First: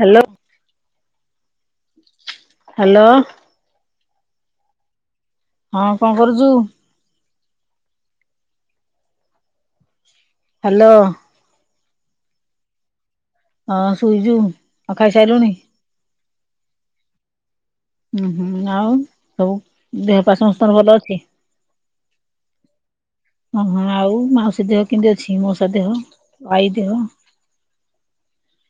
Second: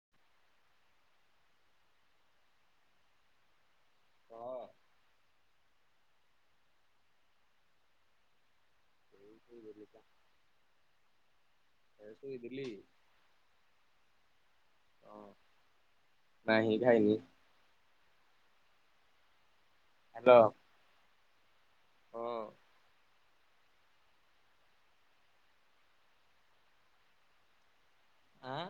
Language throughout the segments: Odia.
ହ୍ୟାଲୋ। ହ୍ୟାଲୋ। ହଁ। ହଁ, କଣ କରୁଚୁ? ଇ ବିବା ହ୍ୟାଲୋ। ଯାଇଥିଲି ଦିଲ୍ଲୀ। ହଁ, ଶଇଚୁ। ଆଉ ଖାଇସାଇଲୁଣି? ନାହିଁ ଖାଇନି। ଉଁ, ହୁଁ, ଆଉ ସବୁ ଦେହପା ହାଲୋ। ସମସ୍ତଙ୍କର ଭଲ ଅଛି। ହଁ। ହଁ, ହଁ ଆଉ ମାଉସୀ ଦେହ କିଁତି ଅଛି, ମଉସା ଦେହ, ଆଈ ଦେହ? ଆଁ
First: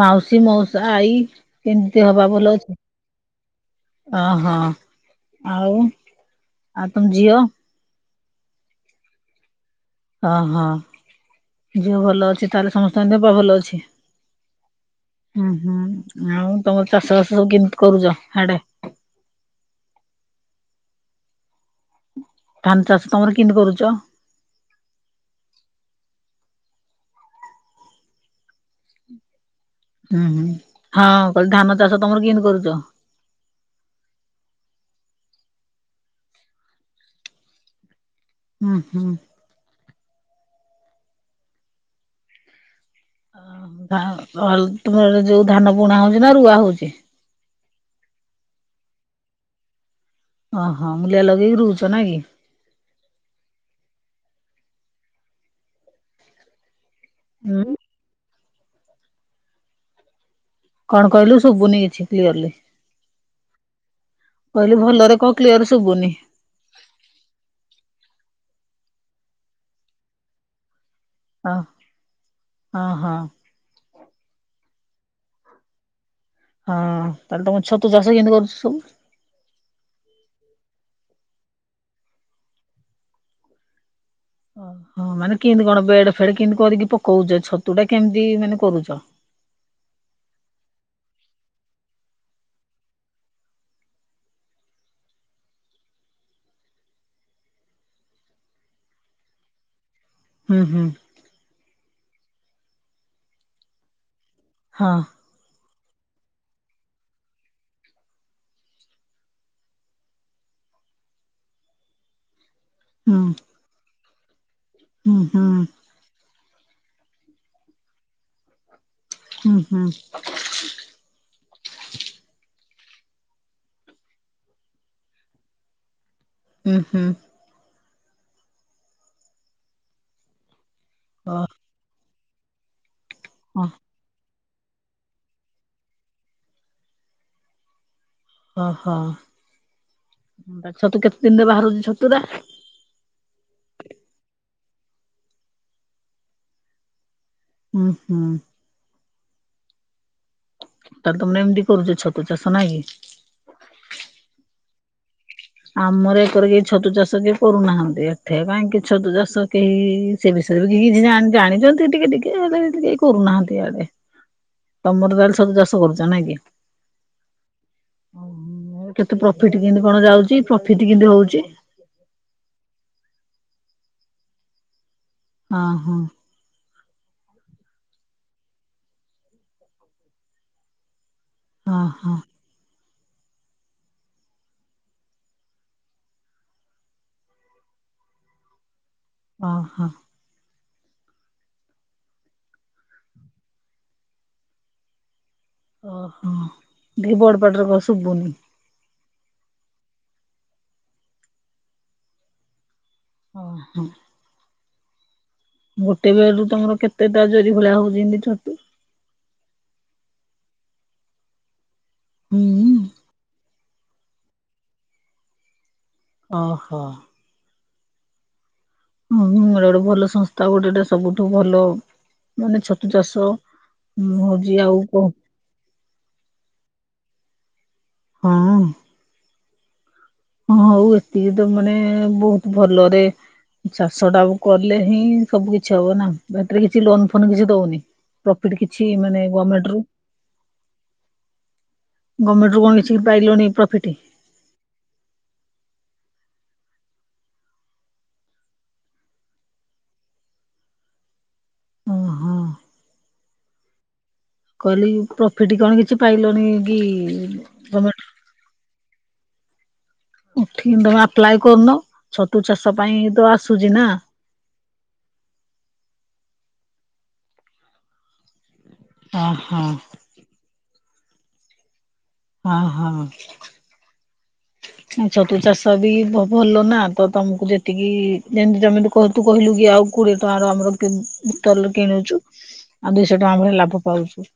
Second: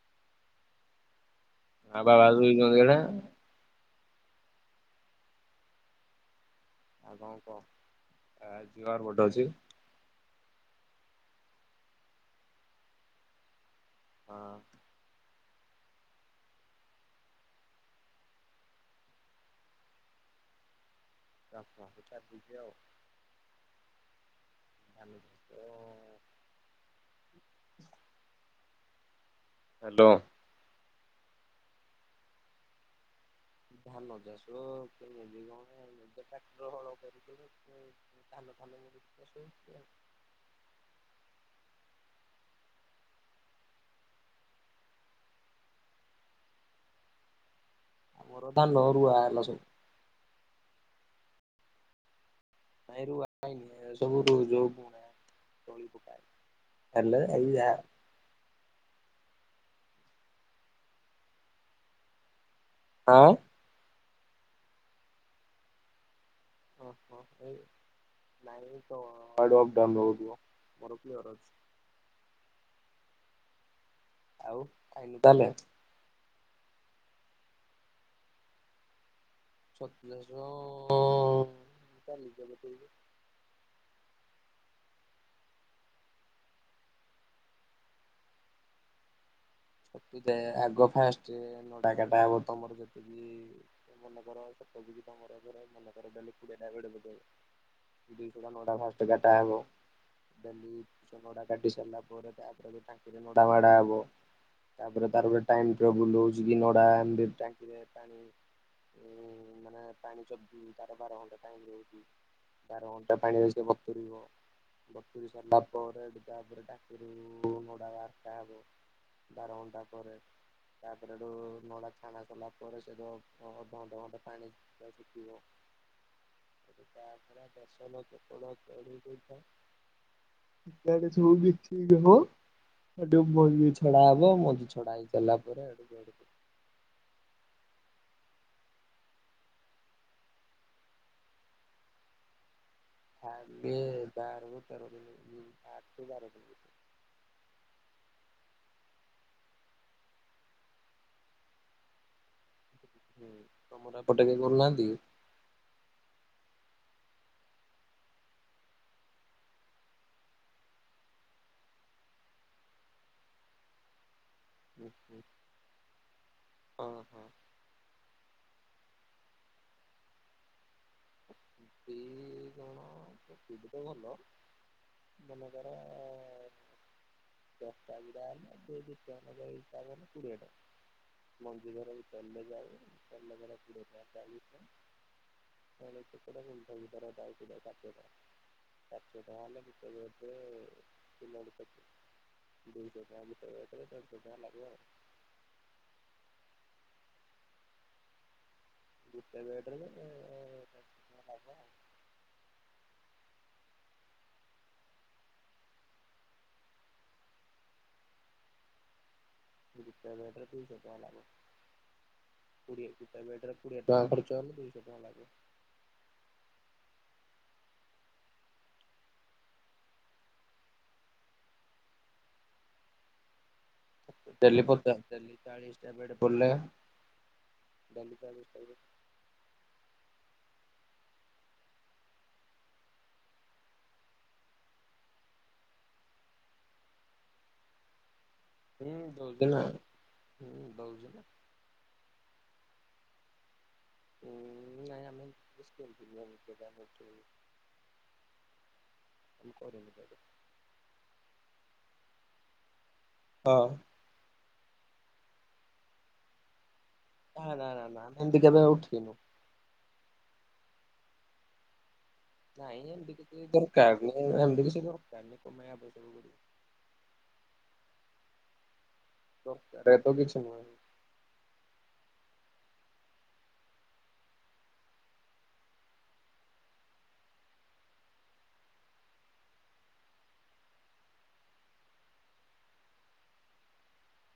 ମାଉସୀ, ମାଉସା, ଆଈ କେମିତି ହଁ ଦେହ ବାବା ପାହ ଭଲ ଶୋଇଛନ୍ତି ଅଛି? ଏଇନା। ଅ ହଁ, ଆଉ ତମ ଆଉ ଝିଅ କଣ କହ? ଆ ଜିଅ ଆର ପଟେ ଅଛି। ଓହୋ! ଝିଅ ଭଲ ଅଛି, ତାହେଲେ ସମସ୍ତଙ୍କ ଦେହ ପା ଭଲ ଅଛି। ହଁ। ଉଁ, ହୁଁ, ଆଉ ତମର ଚାଷ ବାସ ସବୁ କେମିତି କରୁଛ ହାଡେ? ଚାଷ ବାସ ଚାଲିଚି ଆଉ। ଧାନ ଚାଷ ତମର କିଁତି କରୁଛ? ଆନି। ଉଁ, ହୁଁ, ହଁ କହିଲି ଧାନ ଚାଷ ତମର କଁତି କରୁଛ? ଧାନ ଚାଷ କେମିତି [inaudible] ନିଜ ଟ୍ରାକ୍ଟର ହଳ କରିକି ଧାନ ହୁଁ ଫାନ ହୁଁ। ସବୁ ହୁଁ, ହୁଁ। ହାଁ ଅଲ୍ ତୁମର ଯୋଉ ଧାନ ବୁଣା ହଉଛି, ନା ରୁଆ ହଉଛି? ଧାନ ରୁଆ ହେଲା ସବୁ। ଓହୋ! ମୁୂଲିଆ ଲଗେଇକି ରୁଉଚ ନାଇଁ କି? ନାଇଁ ରୁଆ ହେଇନି। ହେରା ସବୁ ରୁ ଯଉ ବୁଣା ତଳି ପକା ହେଲେ ଏଇୟା ହୁଁ। କଣ କହିଲୁ ଶୁଭୁନି କିଛି କ୍ଲିୟରଲି? ହାଁ। କହିଲି ଭଲରେ କହ କ୍ଲିୟର ଶୁଭୁନି? ଅହ! ନାଇଁ ତଆଡୁ [inaudible] ଅପ୍ ଡାଉନ୍ ହଉଥିବ। ମୋର କ୍ଲିଅର୍ ଅ ଅଁ ଅହ। ଆଉ ଖାଇନୁ ତାହେଲେ? ହଁ, ତାହେଲେ ତମ ଛତୁ ଚାଷ କଁତି କରୁଛ ସବୁ? ଛତୁ ଚାଷ ଅଁ, ଚାଲିଚି ଏବେ ଠିକି। ଓହଁ ମାନେ କେମିତି କଣ ବେଡ ଫେଡ କେମତି କରିକି ପକଉଛ ଛତୁ ଟା କେମିତି ମାନେ କରୁଛ? ଆଗ ଫାଷ୍ଟ ନଡାକଟା ହବ ତମର ଯେତିକି ମନେକର [inaudible] ଧର [inaudible] ଦୁଇ କଟା ନଡା ଫାର୍ଷ୍ଟ କାଟା ହେବ। ହୁଁ ଦୁଇ ହୁଁ କଡ଼ା ନଡ଼ା କାଟି ସାରିଲା ପରେ ତାପରେ ବି ଟାଙ୍କିରେ ନଡା ବାଡ଼ା ହବ। ହଁ ତାପରେ ତାର ଗୋଟେ ଟାଇମ ଟେବୁଲ ରହୁଛି କି ନଡା ଟାଙ୍କିରେ ପାଣି ମାନେ ପାଣି ଚ ତାର ବାର ଘଣ୍ଟା ଟାଇମ ରହୁଛି। ବାର ଘଣ୍ଟା ହୁଁ ପାଣିରେ ସେ ବତୁରିବ ହୁଁ ବତୁରି ହୁଁ ସାରିଲା ପରେ ତାପରେ ଟାଙ୍କୀରୁ ନଡ଼ା ବାହାର ହବ ହୁଁ ବାରଘଣ୍ଟା ହୁଁ ପରେ ତାପରେ ସେଠୁ ନଡା ଛାଣା କଲା ପରେ ସେ ଅଧ ଘଣ୍ଟ ଘଣ୍ଟ ପାଣି ଶୁଖିବ। [unintelligible] ହୁଁ ହୁଁ। ଏମିତି ସବୁ ଓ ବିକ୍ରି ହେବ ମଞ୍ଜି ଛଡ଼ା ହବ। ହ ମଞ୍ଜି ଛଡା ହେଇସାରିଲା ପରେ ଆଡୁ ସା ଓହୋ ବା ଛତୁ କେତେ ଦିନରେ ବାହାରୁଚି ଛତୁରା? ଫାଷ୍ଟ ବାହାରିବ ତେର ଦିନ ତାପରେ ବାର ଦିନ। ଭିତରେ ହୁଁ ହୁଁ। ତାହାଲେ ତମେ ଏମିତି କରୁଛ ଛତୁ ଚାଷ ନାଇଁ? ହୁଁ ତମର ଏପଟେ କେହି କରୁନାହାନ୍ତି କି? ଆମର ଏକରେ କିଏ ଛତୁ ଚାଷ କରୁନାହାନ୍ତି ଏଠେ କାହିଁକି ଛତୁ ଚାଷ କେହି ସେ ବିଷୟରେ ବି କେହି ଜାଣିଛନ୍ତି ଟିକେ ଟିକେ ହେଲେ କେହି କରୁନାହାନ୍ତି ଇଆଡେ। କି? ତମର ତାହେଲେ ଛତୁ ଚାଷ କରୁଛ ନାଁ କି? ହଁ ହଁ। ଓ କେତେ ପ୍ରଫିଟ କେମତି କଣ ଯାଉଛି ପ୍ରଫିଟ କେମତି ହଉଛି? ଇଏ ତମର ପ୍ରଫିଟ ତ ଭଲ। ହଁ ମନେକର ହଁ ଦଶଟା ଭଟା ହେଲେ ଦୁଇ ଟଙ୍କା ହିସାବ ହେଲେ କୋଡିଏ ଟଙ୍କା। ହଁ ହଁ [inaudible] [inaudible] ଭ ଦୁଇଶଟା ଭିତରେ ଓହୋ [inaudible] ଟଙ୍କା ଲାଗିବ ଆଉ। ଓହୋ ଦେଇ ବଡପାଟିରେ କହ ଶୁଭୁନି? ଗୋଟେ ରେଟରେ ହେଲେ ଦବା ଆଉ ହଁ ହ। ଗୋଟେ ବେଡରୁ ତମର କେତେଟା ଜରି ଭଳିଆ ହଉଛିି ଏନ୍ତି ଛତୁ? ଗୋଟେ ବେଡେରେ ଦୁଇଶହ ଟଙ୍କା ଲେଖା। ହୁଁ। ଗୋଟିଏ ବେଡରେ କୁଡ଼ିଏ ଟଙ୍କା ଖର୍ଚ୍ଚ ହେଲେ ଦୁଇଶହ ଟଙ୍କା ପାଇବୁ। ଓହୋ। ହଁ ଏଇଟା ଗୋଟେ ଭଲ ସଂସ୍ଥା ଗୋଟେ ଏଇଟା ସବୁଠୁ ଭଲ ମାନେ ଛତୁ ଚାଷ ହୁଁ ହଉଜି ଡେଲି ଆଉ କହ ପଚାଶ ଡେଲି ଚାଳିଶଟା ବେଡ ପଡ଼ିଲେ କାଲି ଚାଳିଶଟା ହଁ ହଁ ହଉ ଏତିକି ତ ମାନେ ବହୁତ ଭଲରେ ଚାଷଟାକୁ କଲେ ହିଁ ସବୁ କିଛି ହବ ନା ଏଥିରେ କିଛି ଲୋନ ଫୋନ କିଛି ଦଉନି? ପ୍ରଫିଟ କିଛି ହୁଁ ମାନେ ଦଉଛି ନା ଗମେଣ୍ଟରୁ। ହୁଁ ଦଉଛି ନା ଗମେଣ୍ଟ ରୁ କଣ କିଛି ପାଇଲନି ପ୍ରଫିଟ୍। ହଁ ନାଇଁ ଆମେ [unintelligible] [inaudible] ଓ ହଁ। ହଁ। କହିଲି ପ୍ରଫିଟ କଣ କିଛି ପାଇଲଣି କି? ହ ନା ନା ଗଭର୍ଣ୍ଣମେଣ୍ଟ ନା ସେମତି କେବେ ଉଠିନୁ। ଉଠିନି ତମେ ଆପ୍ଲାଏ କରୁନ ଛତୁ ଚାଷ ନାଇଁ ପାଇଁ ଏମିତି ତ କିଛି ଆସୁଚି ନା। ଦରକାର ଏମିତି ବି ସେ [unintelligible] ଓହୋ ଦରକାର ତ କିଛି ନୁହେଁ। ହଁ ହଁ। ଛତୁ ଚାଷ ବି ଭ ଭଲ ନା ତ ତମକୁ ଯେତିକି ଯେମତି ତମେ ଏଠି କରୁ ତୁ କହିଲୁ କି ଆଉ କୋଡିଏ ଟଙ୍କାର ଆମର କିଣି ଦୋକାନରୁ କିଣୁଛୁ। ଆଉ ଦୁଇଶହ ଟଙ୍କା ଭଳି ଲାଭ ପାଉଛୁ।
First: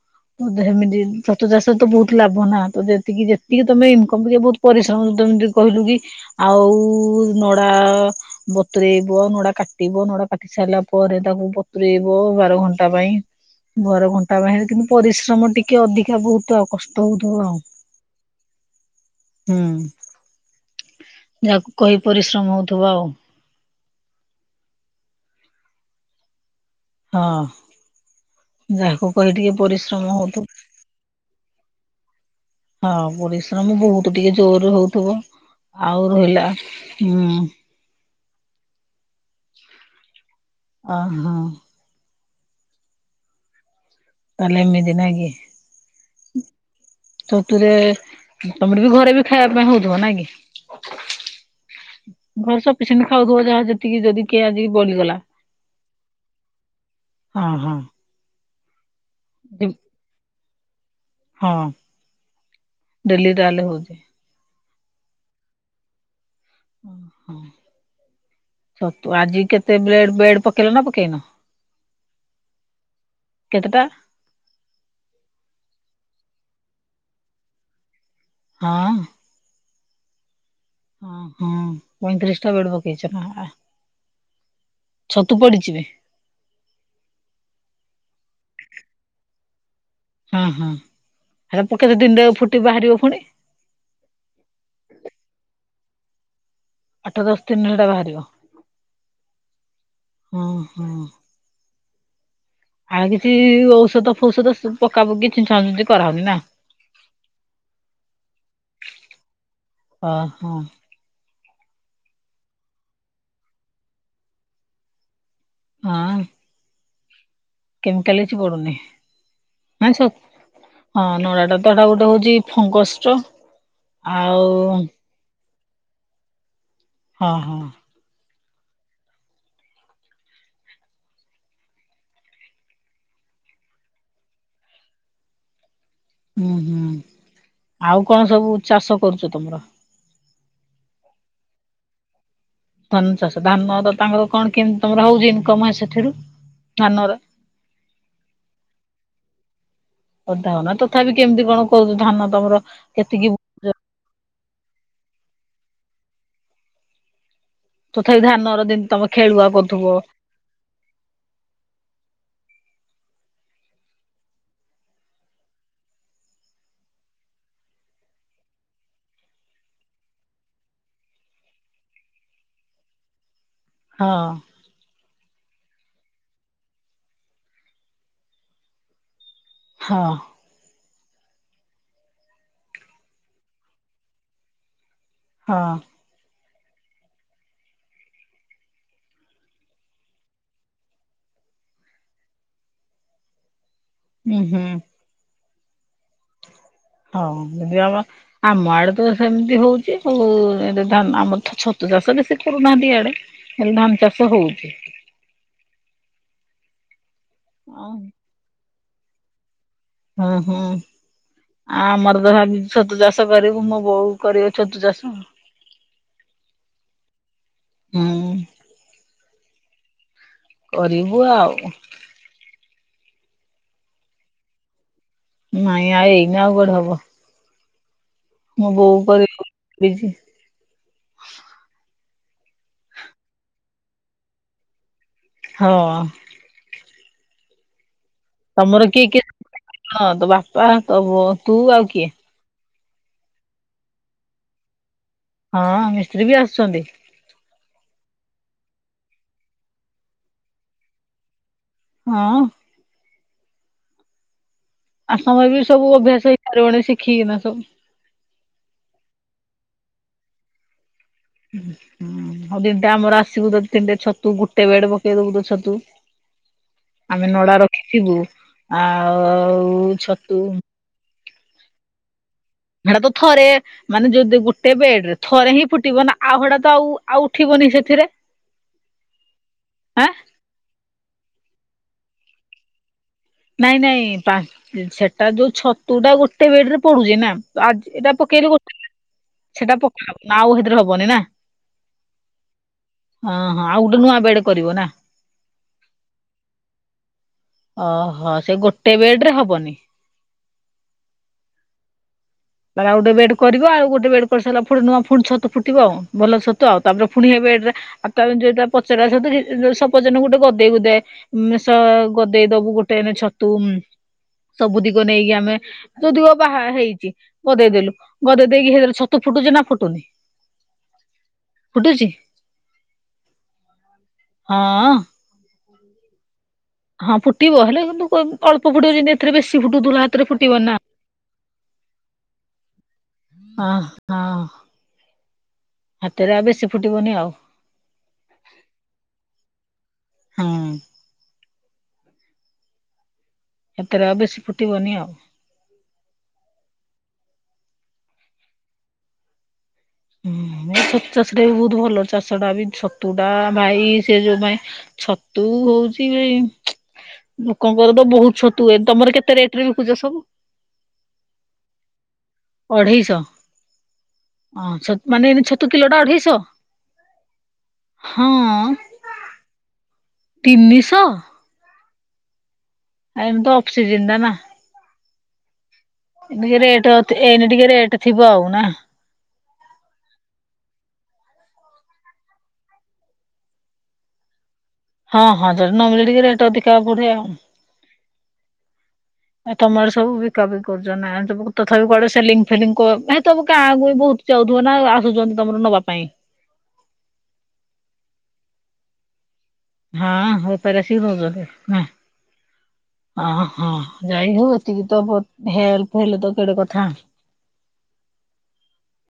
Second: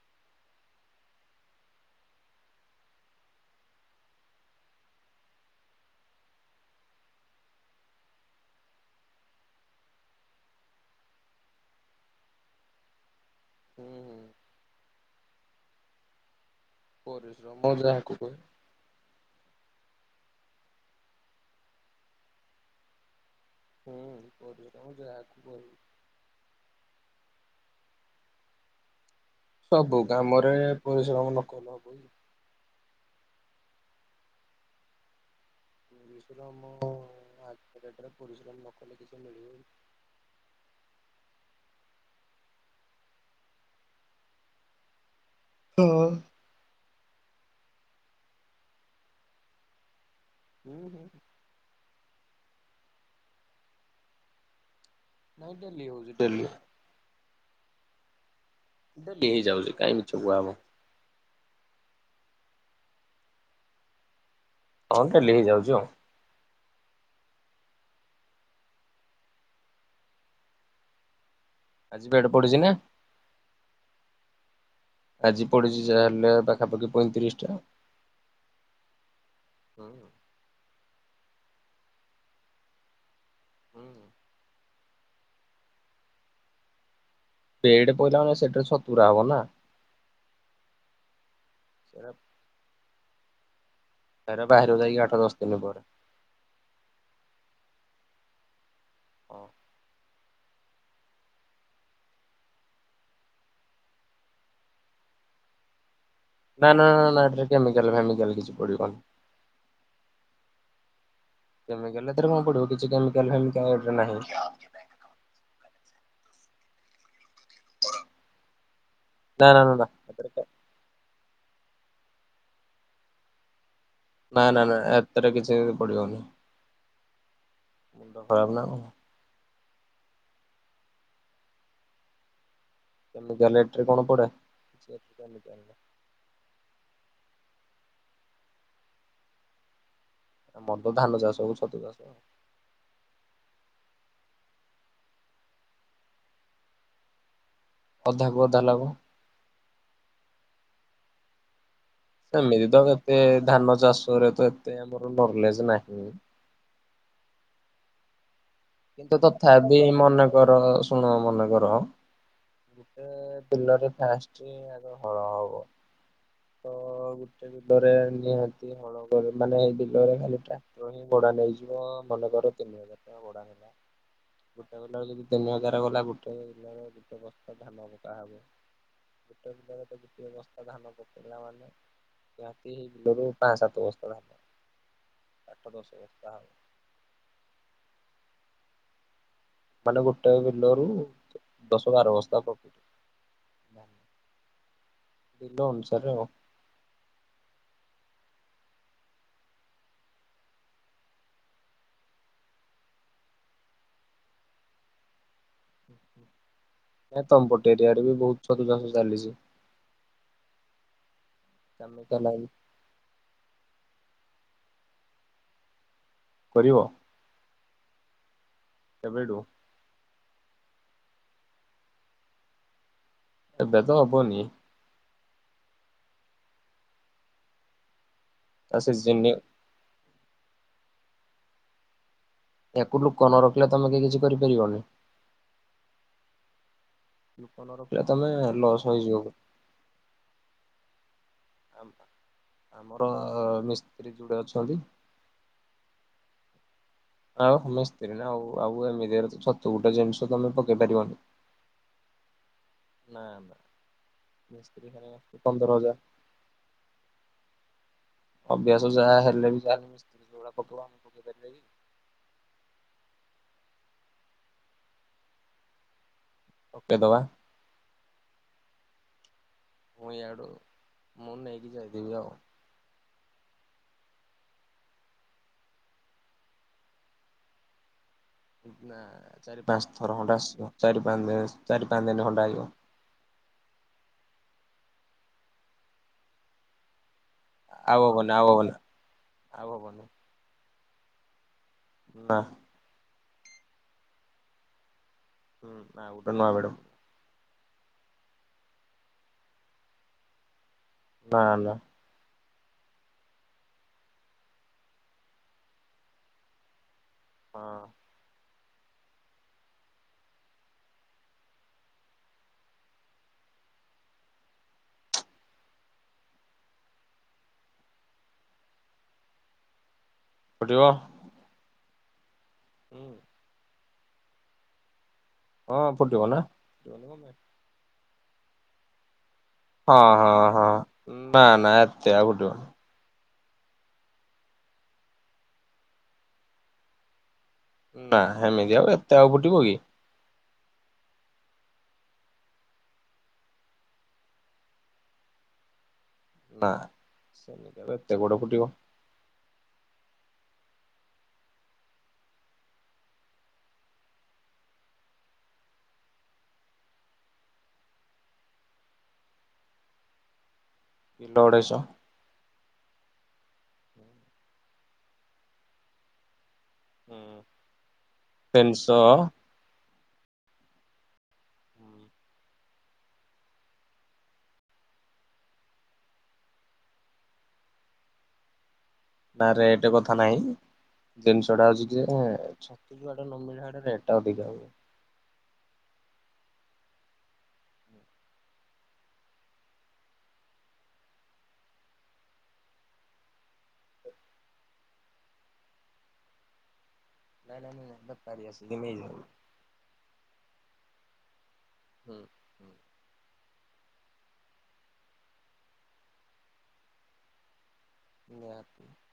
ସେମିତି ଛତୁ ଚାଷରେ ତ ବହୁତ ଲାଭ ନା ତ ଯେତିକି ଯେତିକି ତମେ ଇନକମ କରିବ ବହୁତ ପରିଶ୍ ତ ତମେ ଯେମିତି କହିଲୁ କି ଆଉ ନଡା ବତୁରେଇବ ନଡା କାଟିବ ନଡା କାଟି ସାରିଲା ପରେ ତାକୁ ବତୁରେଇବ ବାର ଘଣ୍ଟା ପାଇଁ। ହୁଁ ବାର ହୁଁ। ଘଣ୍ଟା ବାହରେ କିନ୍ତୁ ପରିଶ୍ରମ ଟିକେ ଅଧିକା ବହୁତ ଆଉ କଷ୍ଟ। ହଉଥିବ ଆଉ ପରିଶ୍ରମ ଅଲଗା କୁଦେ। ହୁଁ। ଯାହାକୁ କହି ପରିଶ୍ରମ ହଉଥିବ ଆଉ। ହୁଁ ପରିଶ୍ରମ ଯାହାକୁ କିହିବୁ। ହଁ, ଯାହାକୁ କହି ଟିକେ ସବୁ ପରିଶ୍ରମ କାମରେ ହଉଥିବ ପରିଶ୍ରମ ନ କଲେ ହବ କି। ହଁ ପରିଶ୍ରମ ବହୁତ ଟିକେ ଜୋର ହୋଉଥିବ, ଆଉ ରହିଲା ହୁଁ ସେଥିରେ ପରିଶଶ୍ରମ ନକଲେ କିଛି ମିଳିବନି। ଓ ହଁ ତାହାଲେ ଏମିତି ନା କି। ଓ। ଛତୁରେ ତମର ବି ଘରେ ବି ଖାଇବା ପାଇଁ ହଉଥିବ, ନା କି। ହୁଁ ହୁଁ। ଘରେ ସଫିସେଣ୍ଟ ଖାଉଥିବ, ଯାହା ଯେତିକି ଯଦି କିଏ ଆଜିିକି ବଳିଗଲା। ହଁ ଡେଲି ହଉଚି ଡେଲି। ଅ ହଁ। ଡେ ହେଇଯାଉଚି କାହିଁ ମିଛ କୁହା ହବ। ହଁ, ଡେଲୀ ତାହେଲେ ହଉଚି। ହଁ ଡେଲି ହେଇଯାଉଚି ଆଉ ଓ ହଁ ଛତୁ ଆଜି କେତେ ବେଲଡ ବେଡ ପକେଇଲ ନା ପକେଇନ। ଆଜି ବେଡ ପଡିଚି ନା? କେତେଟା ଆଜି ପଡିଛି ଯାହା ହେଲେ, ପାଖାପାଖି ପଇଁତିରିଶ ଟା। ହଁ। ହଁ। ହଁ ହଁ ପଇଁତିରିଶଟା ବେଡ୍ ପକେଇଛ ନା। ହୁଁ ହୁଁ। ଛତୁ ପଡିଚିବେ। ଵେଡ ପହିଲେ ମାନେ ସେଥିରେ ଛତୁରା ହବନା। ହଁ ହଁ ହେରା ପକେଇଲେ ସେଟା ଦିନେରେ ଫୁଟି ବାହାରିବ ପୁଣି? ହେରା ବାହାରିବ ଯାଇକି ଆଠ ଦଶ ଦିନି ପରେ। ଆଠ ଦଶ ଦତିରେ ହେଟା ବାହାରିବ? ହଁ। ହଁ ହଁ। ଆଉ କିଛି ଔଷଧ ଫୌଷଧ ପକା ପକି ଛିଞ୍ଚା ଛିିଞ୍ଚି କରାହଉନିନା? ନା ନା ନା ଏଥିରେ କେମିକାଲ ଫେମିକାଲ କିଛି ପଡ଼ିବନି। ଅଁହଁ। କେମିକାଲ ଏଥିରେ କଣ ପଡ଼ିବ, କିଛି କେମିକାଲ ହେମିକାଲ ଏଥିରେ ନାହିଁ। ହଁ। କେମିକାଲି କିଛି ପଡ଼ୁନି। ନା ନା ନା ହେଥିରେ ହଁ ନଡ଼ାଟାତ ଏଟା ଗୋଟେ ହଉଚି, ଫଙ୍ଗସର ନା ଆଉ ନା ନା ଏଥେରେ କିଛି ପଡ଼ିବନି। ହଁ ହଁ। ମୁଣ୍ଡ ଖରାପନା କଣ? କେମିକାଲ ଏଥେରେ କଣ ପଡ଼େ [unintelligible] ହୁଁ ହୁଁ, ଆଉ କଣ ସବୁ ଚାଷ କରୁଚ ତମର? ଆମରତ ଧାନ ଚାଷ ଆଉ ଛତୁ ଚାଷ। ଧାନ ଚାଷ, ଧାନର ତାଙ୍କର କଣ କେମତି ତମର ହଉଚି ଇନକମ୍ ସେଥିରୁ? ଧାନରେ। ଅଧାକୁୁ ଅଧା ଲାଭ। ଅଧା ହଉନା, ତଥାପି କେମିତି କଣ କରୁଛ ଧାନ ତମର ଏମିତିତ ଏତେ, କେତିକି ଧାନ ଚାଷରେତ ଏତେ ଆମର ନଲେଜ୍ ନାହିଁ। ତଥାପି ଧାନର ଦିନ୍ କିନ୍ତୁ ତଥାବି ମନେକର ଶୁଣ ମନେକର ଗୋଟେ ବିଲରେ ଫାଷ୍ଟ ଆଗେ ହଳ ହବ ତ ଗୁ ଗୁଟେ ବିଲରେ ନିହାତି ହଳ ଆପଣଙ୍କର ମାନେ ବିଲରେ ଖାଲି ଟ୍ରାକ୍ଟରହିଁ ଭଡ଼ା ନେଇଯିବ ମନେକର ତିନି ହଜାର ଟଙ୍କା ଭଡ଼ା ହଁ। ଗୋଟେ ବିଲରେ ଯଦି ତିନି ହଜାରେ ଗଲା ଗୋଟେ ବିଲାର ଗୋଟେ ବସ୍ତା ଧାନ ପକା ହବ। ଗୋଟେ ବିଲରେ ହଁ [unintelligible] ଧାନ ପକେଇଲା ମାନେ ନିହାତି ହେବିଲରୁ ପାଁ ସାତ ବସ୍ଥା ଧାନ। ହଁ ଆଠ ଦଶ ବସ୍ଥା ହବ। ମାନେ ଗୋଟେ ବିଲରୁ ଦଶ ବାର ବସ୍ତା ପକଟେ୍ ହବ। ଉଁ ହୁଁ। ବିଲ ଅନୁସାରେ ଆଉ। ହଁ, ଯଦି ହବ ଆମ ଆଡ଼େତ ସେମିତି ହଉଚି ହଉ ଏରେ ଧାନ ଆମରତ ଛତୁ ଚାଷ ବେଶୀ କରୁନାହାନ୍ତି ଇଆଡ଼େ। ଖାଲି ଧାନ ଚାଷ ହଉଚି। ନାଇଁ ତମପଟେ ହଁ ଏରିଆରେବି ବହୁତ୍ ଛତୁ ଚାଷ ଚାଲିଚି। ହୁଁ ହୁଁ କାମାକ୍ଷା ଆମରତ ଲାଇନ ଭାବି ଛତୁ ଚାଷ କରିବୁ ମୋ ବୋଉ କରିବ ଛତୁ ଚାଷ। କରିବ? ହୁଁ। କେବେଠୁ କରିବୁ ଆଉ ଏବେ ତ ହବନି। ନାଇଁ ଆଉ ଏଇନି ଆଉ କୁଆଡୁ ହବ। ମୁଁ ତା ବୋଉ କରି ସିଜିନି ଫ୍ରେଜ୍ ୟାକୁ ଲୋକ ନ ରଖିଲେ ତମେ କେହି କିଛି କରିପାରିବନି। ହଁ। ଲୁକ ନରକ [inaudible] ହେଲେ ତମେ ଲସ୍ ତମର କିଏ କିଏ ହେଇଯିବ। ହଁ ତୋ ବାପା ତୋ ତୁ ଆଉ କିଏ? ଆମର ମିସ୍ତ୍ରୀ ଯୁଡେ ଅଛନ୍ତି। ହଁ ମିସ୍ତ୍ରୀ ବି ଆସୁଛନ୍ତି? ଆଉ ମିସ୍ତ୍ରୀ ନା ଆଉ, ଆଉ ଏମିତିରେ ଛତୁ ଗୋଟେ ଜିନିଷ ତମେ ପକେଇ ପାରିବନି। ହଁ। ନା ନା। ମିସ୍ତ୍ରୀ କାଲି [inaudible] ଆ ସମୟ ବି ସବୁ ଅଭ୍ୟାସ ହେଇ ସାରିବଣି ଶିଖିକିନା ସବୁ। ଅଭ୍ୟାସ ଯାହା ହେଲେ ବି ଯାହାେଲେ ମିସ୍ତ୍ରୀ ଯଉଭଳିଆ [inaudible] ପକେଇବ ଆମେ ପକେଇ ପାରିବାନି। ହୁଁ ହଉ ଆଉ ଦିନଟେ ଆମର ଆସିବୁ ତ ତିନିଟେ ଛତୁ ଗୁଟେ ବେଡ ପକେଇ ଦବୁ ତ ଛତୁ। ପକେଇଦବା ଆମେ ନଡା ରଖିଥିବୁ ଆଉ ମୁଁ ଛତୁ ଇଆଡୁ ମୁଁ ନେଇକି ଯାଇଥିବି ଆଉ। ହେଟା ତ ଥରେ। ମାନେ ଯଦି ଗୋଟେ ବେଡ ରେ ଥରେ ହିଁ ଫୁଟିବ ନା ଆଉ ହେଇଡା ତ ଆଉ ଆଉ ଉଠିବନି ସେଥିରେ। ନା ଚାରି ପାଞ୍ଚ ଆଁ ଥର ଖଣ୍ଡେ ଆସିବ ଚାରି ପାଞ୍ଚ ଦିନ ଚାରି ପାଞ୍ଚ ଦିନ ଖଣ୍ଡେ ଆଇିବ। ନାଇଁ ନାଇଁ ପା ସେଟା ଯୋଉ ଛତୁ ଟା ଗୋଟେ ବେଡ ରେ ପଡୁଛି ନା? ତ ଆଜି ଆଉ ଏଇଟା ହବନି ଆଉ ପକେଇଲୁ ହବନି ଗୋଟେ ସେଟା ପକା ହବନି ନା ଆଉ ହେଥିରେ ହବନି ନା? ନା। ହଁ ହଁ ଆଉ ଗୋଟେ ନୂଆ ବେଡ କରିବ ନା? ହୁଁ ଆଉ ଗୋଟେ ନୂଆ ବେଡେ ଓହୋ ସେ ଗୋଟେ ବେଡ ରେ ହବନି? ନା ନା। ତା ପରେ ଆଉ ଗୋଟେ ବେଡ୍ କରିବ, ଆଉ ଗୋଟେ ବେଡ୍ କରିସାରିଲା ପରେ ଫୁଣି ନୂଆ ଫୁଣି ଛତୁ ଫୁଟିବ ଆଉ। ଭଲ ଛତୁ ଆଉ ତାପରେ ଫୁଣି ହେଇ ହଁ ବେଡରେ ତା ପରେ ଯୋଉଟା ପଚରା ଛତୁ ଯେ ସପୋଜ ନ ଯେ ଗୋଟେ ଗଦେଇ ଗୁଦାଏ ମୁଁ ଷ ଗଦେଇ ଦବୁ ଗୋଟେ ଏଇନେ ଛତୁ ଉଁ ସବୁ ଦିଗ ନେଇକି ଆମେ ଯୋଉଦିଗ ବାହା ହେଇଚି ଗଦେଇ ଦେଲୁ ଗଦେଇ ଦେଇକି ହେଲେ ହେଥୀରେ ଛତୁ ଫୁଟୁଚି ନା ଫୁଟୁନି? ଫୁଟିବ। ଫୁଟୁଚି? ହୁଁ। ହଁ ଅଁ। ହଁ, ଫୁଟିବ ନା। ହଁ, ଫୁଟିବ ହେଲେ କିନ୍ତୁ କୋଇ ଅଳ୍ପ ଫୁଟିବ ଯେମିତି ଏଥିରେ ବେଶୀ ଫୁଟୁ ହଁ ହଁ ହଁ ନା ନା ଏତେ ଆଉ ଫୁଟିବ ଅଁ ହଁ ହାତରେ ଆଉ ବେଶୀ ଫୁଟିବନି ଆଉ। ନା ହେମିତି ଆଉ ଏତେ ଆଉ ଫୁଟିବ କି? ହୁଁ। ଏତିରେ ଆଉ ବେଶୀ ଫୁଟିବନି ଆଉ। ନା, ସେମିତି ଆଉ ଏତେ କୁଆଡ଼େ ଫୁଟିବ। ହୁଁ ଏ ଛତୁ ଚାଷଟା ବି ବହୁତ ଭଲ ଚାଷ ଟା ବି ଛତୁ ଟା ଭାଇ ସେ ଯୋଉ ଭାଇ ଛତୁ ହୋଉଚି ଏଇ ଲୋକଙ୍କର ତ ବହୁତ୍ ଛତୁ ହୁଏ, ତମର କେତେ ରେଟ୍ ରେ ବିକୁଚ ସବୁ? କିଲ ଅଢ଼େଇ ଶହ। ଅଢ଼େଇଶହ? ହଁ ଛ ମାନେ ଏଇନା ଛତୁ କିଲଟା ଅଢେଇଶହ? ହୁଁ, ତିନଶଅ। ତିନିଶଅ? ଏମ୍ ତ ଅଫ୍ ସିଜିନ୍ ଟା ନା। ଧିରେ ଏଇଟି ଅତି ଏଇନେ ଟିକେ ରେଟ୍ ଥିବ ଆଉ ନା? ନା, ରେଟ୍ କଥା ନାଇଁ। ଜିନିଷ ଟା ହଉଛି ଯେ ଛତୁ ଯୁଆଡ଼େ ନ ମିଳେ ହାଡ଼େ ରେଟ୍ ଟା ଅଧିକା ହୁଏ। ହଁ ହଁ ଯଦି ନମିଳିଲେ ଟିକେ ରେଟ୍ ଅଧିଖା ବଢ଼େ ଆଉ। ଆ ତମର ସବୁ ବିକାବିକି କରୁଛ ନା ତମକୁ ତଥାପି କୁଆଡେ ସେଲିଂ ଫେଲିଂ କ ନାଇଁ ତ କା ଆଗୁ ବହୁତ୍ ଯଉଥିବ ନା ଆଉ ଆସୁଛନ୍ତି ତମର ନବା ପାଇଁ? ନାଇଁ ନାଇଁ ନାଇଁ ସେଇଟା ପାରି ଆସିଲେ ନେଇଯାଏ। ହଁ ଉପରେ ଆସି ହୋଉ ବୋଧେ। ହୁଁ। ଅଁ ହଁ ଯାଇ ହଉ ଏତିକି ତ ବହୁତ୍ ହେଲ୍ପ ହେଲେ ତ କେଡ଼େ କଥା। ନିହାତି।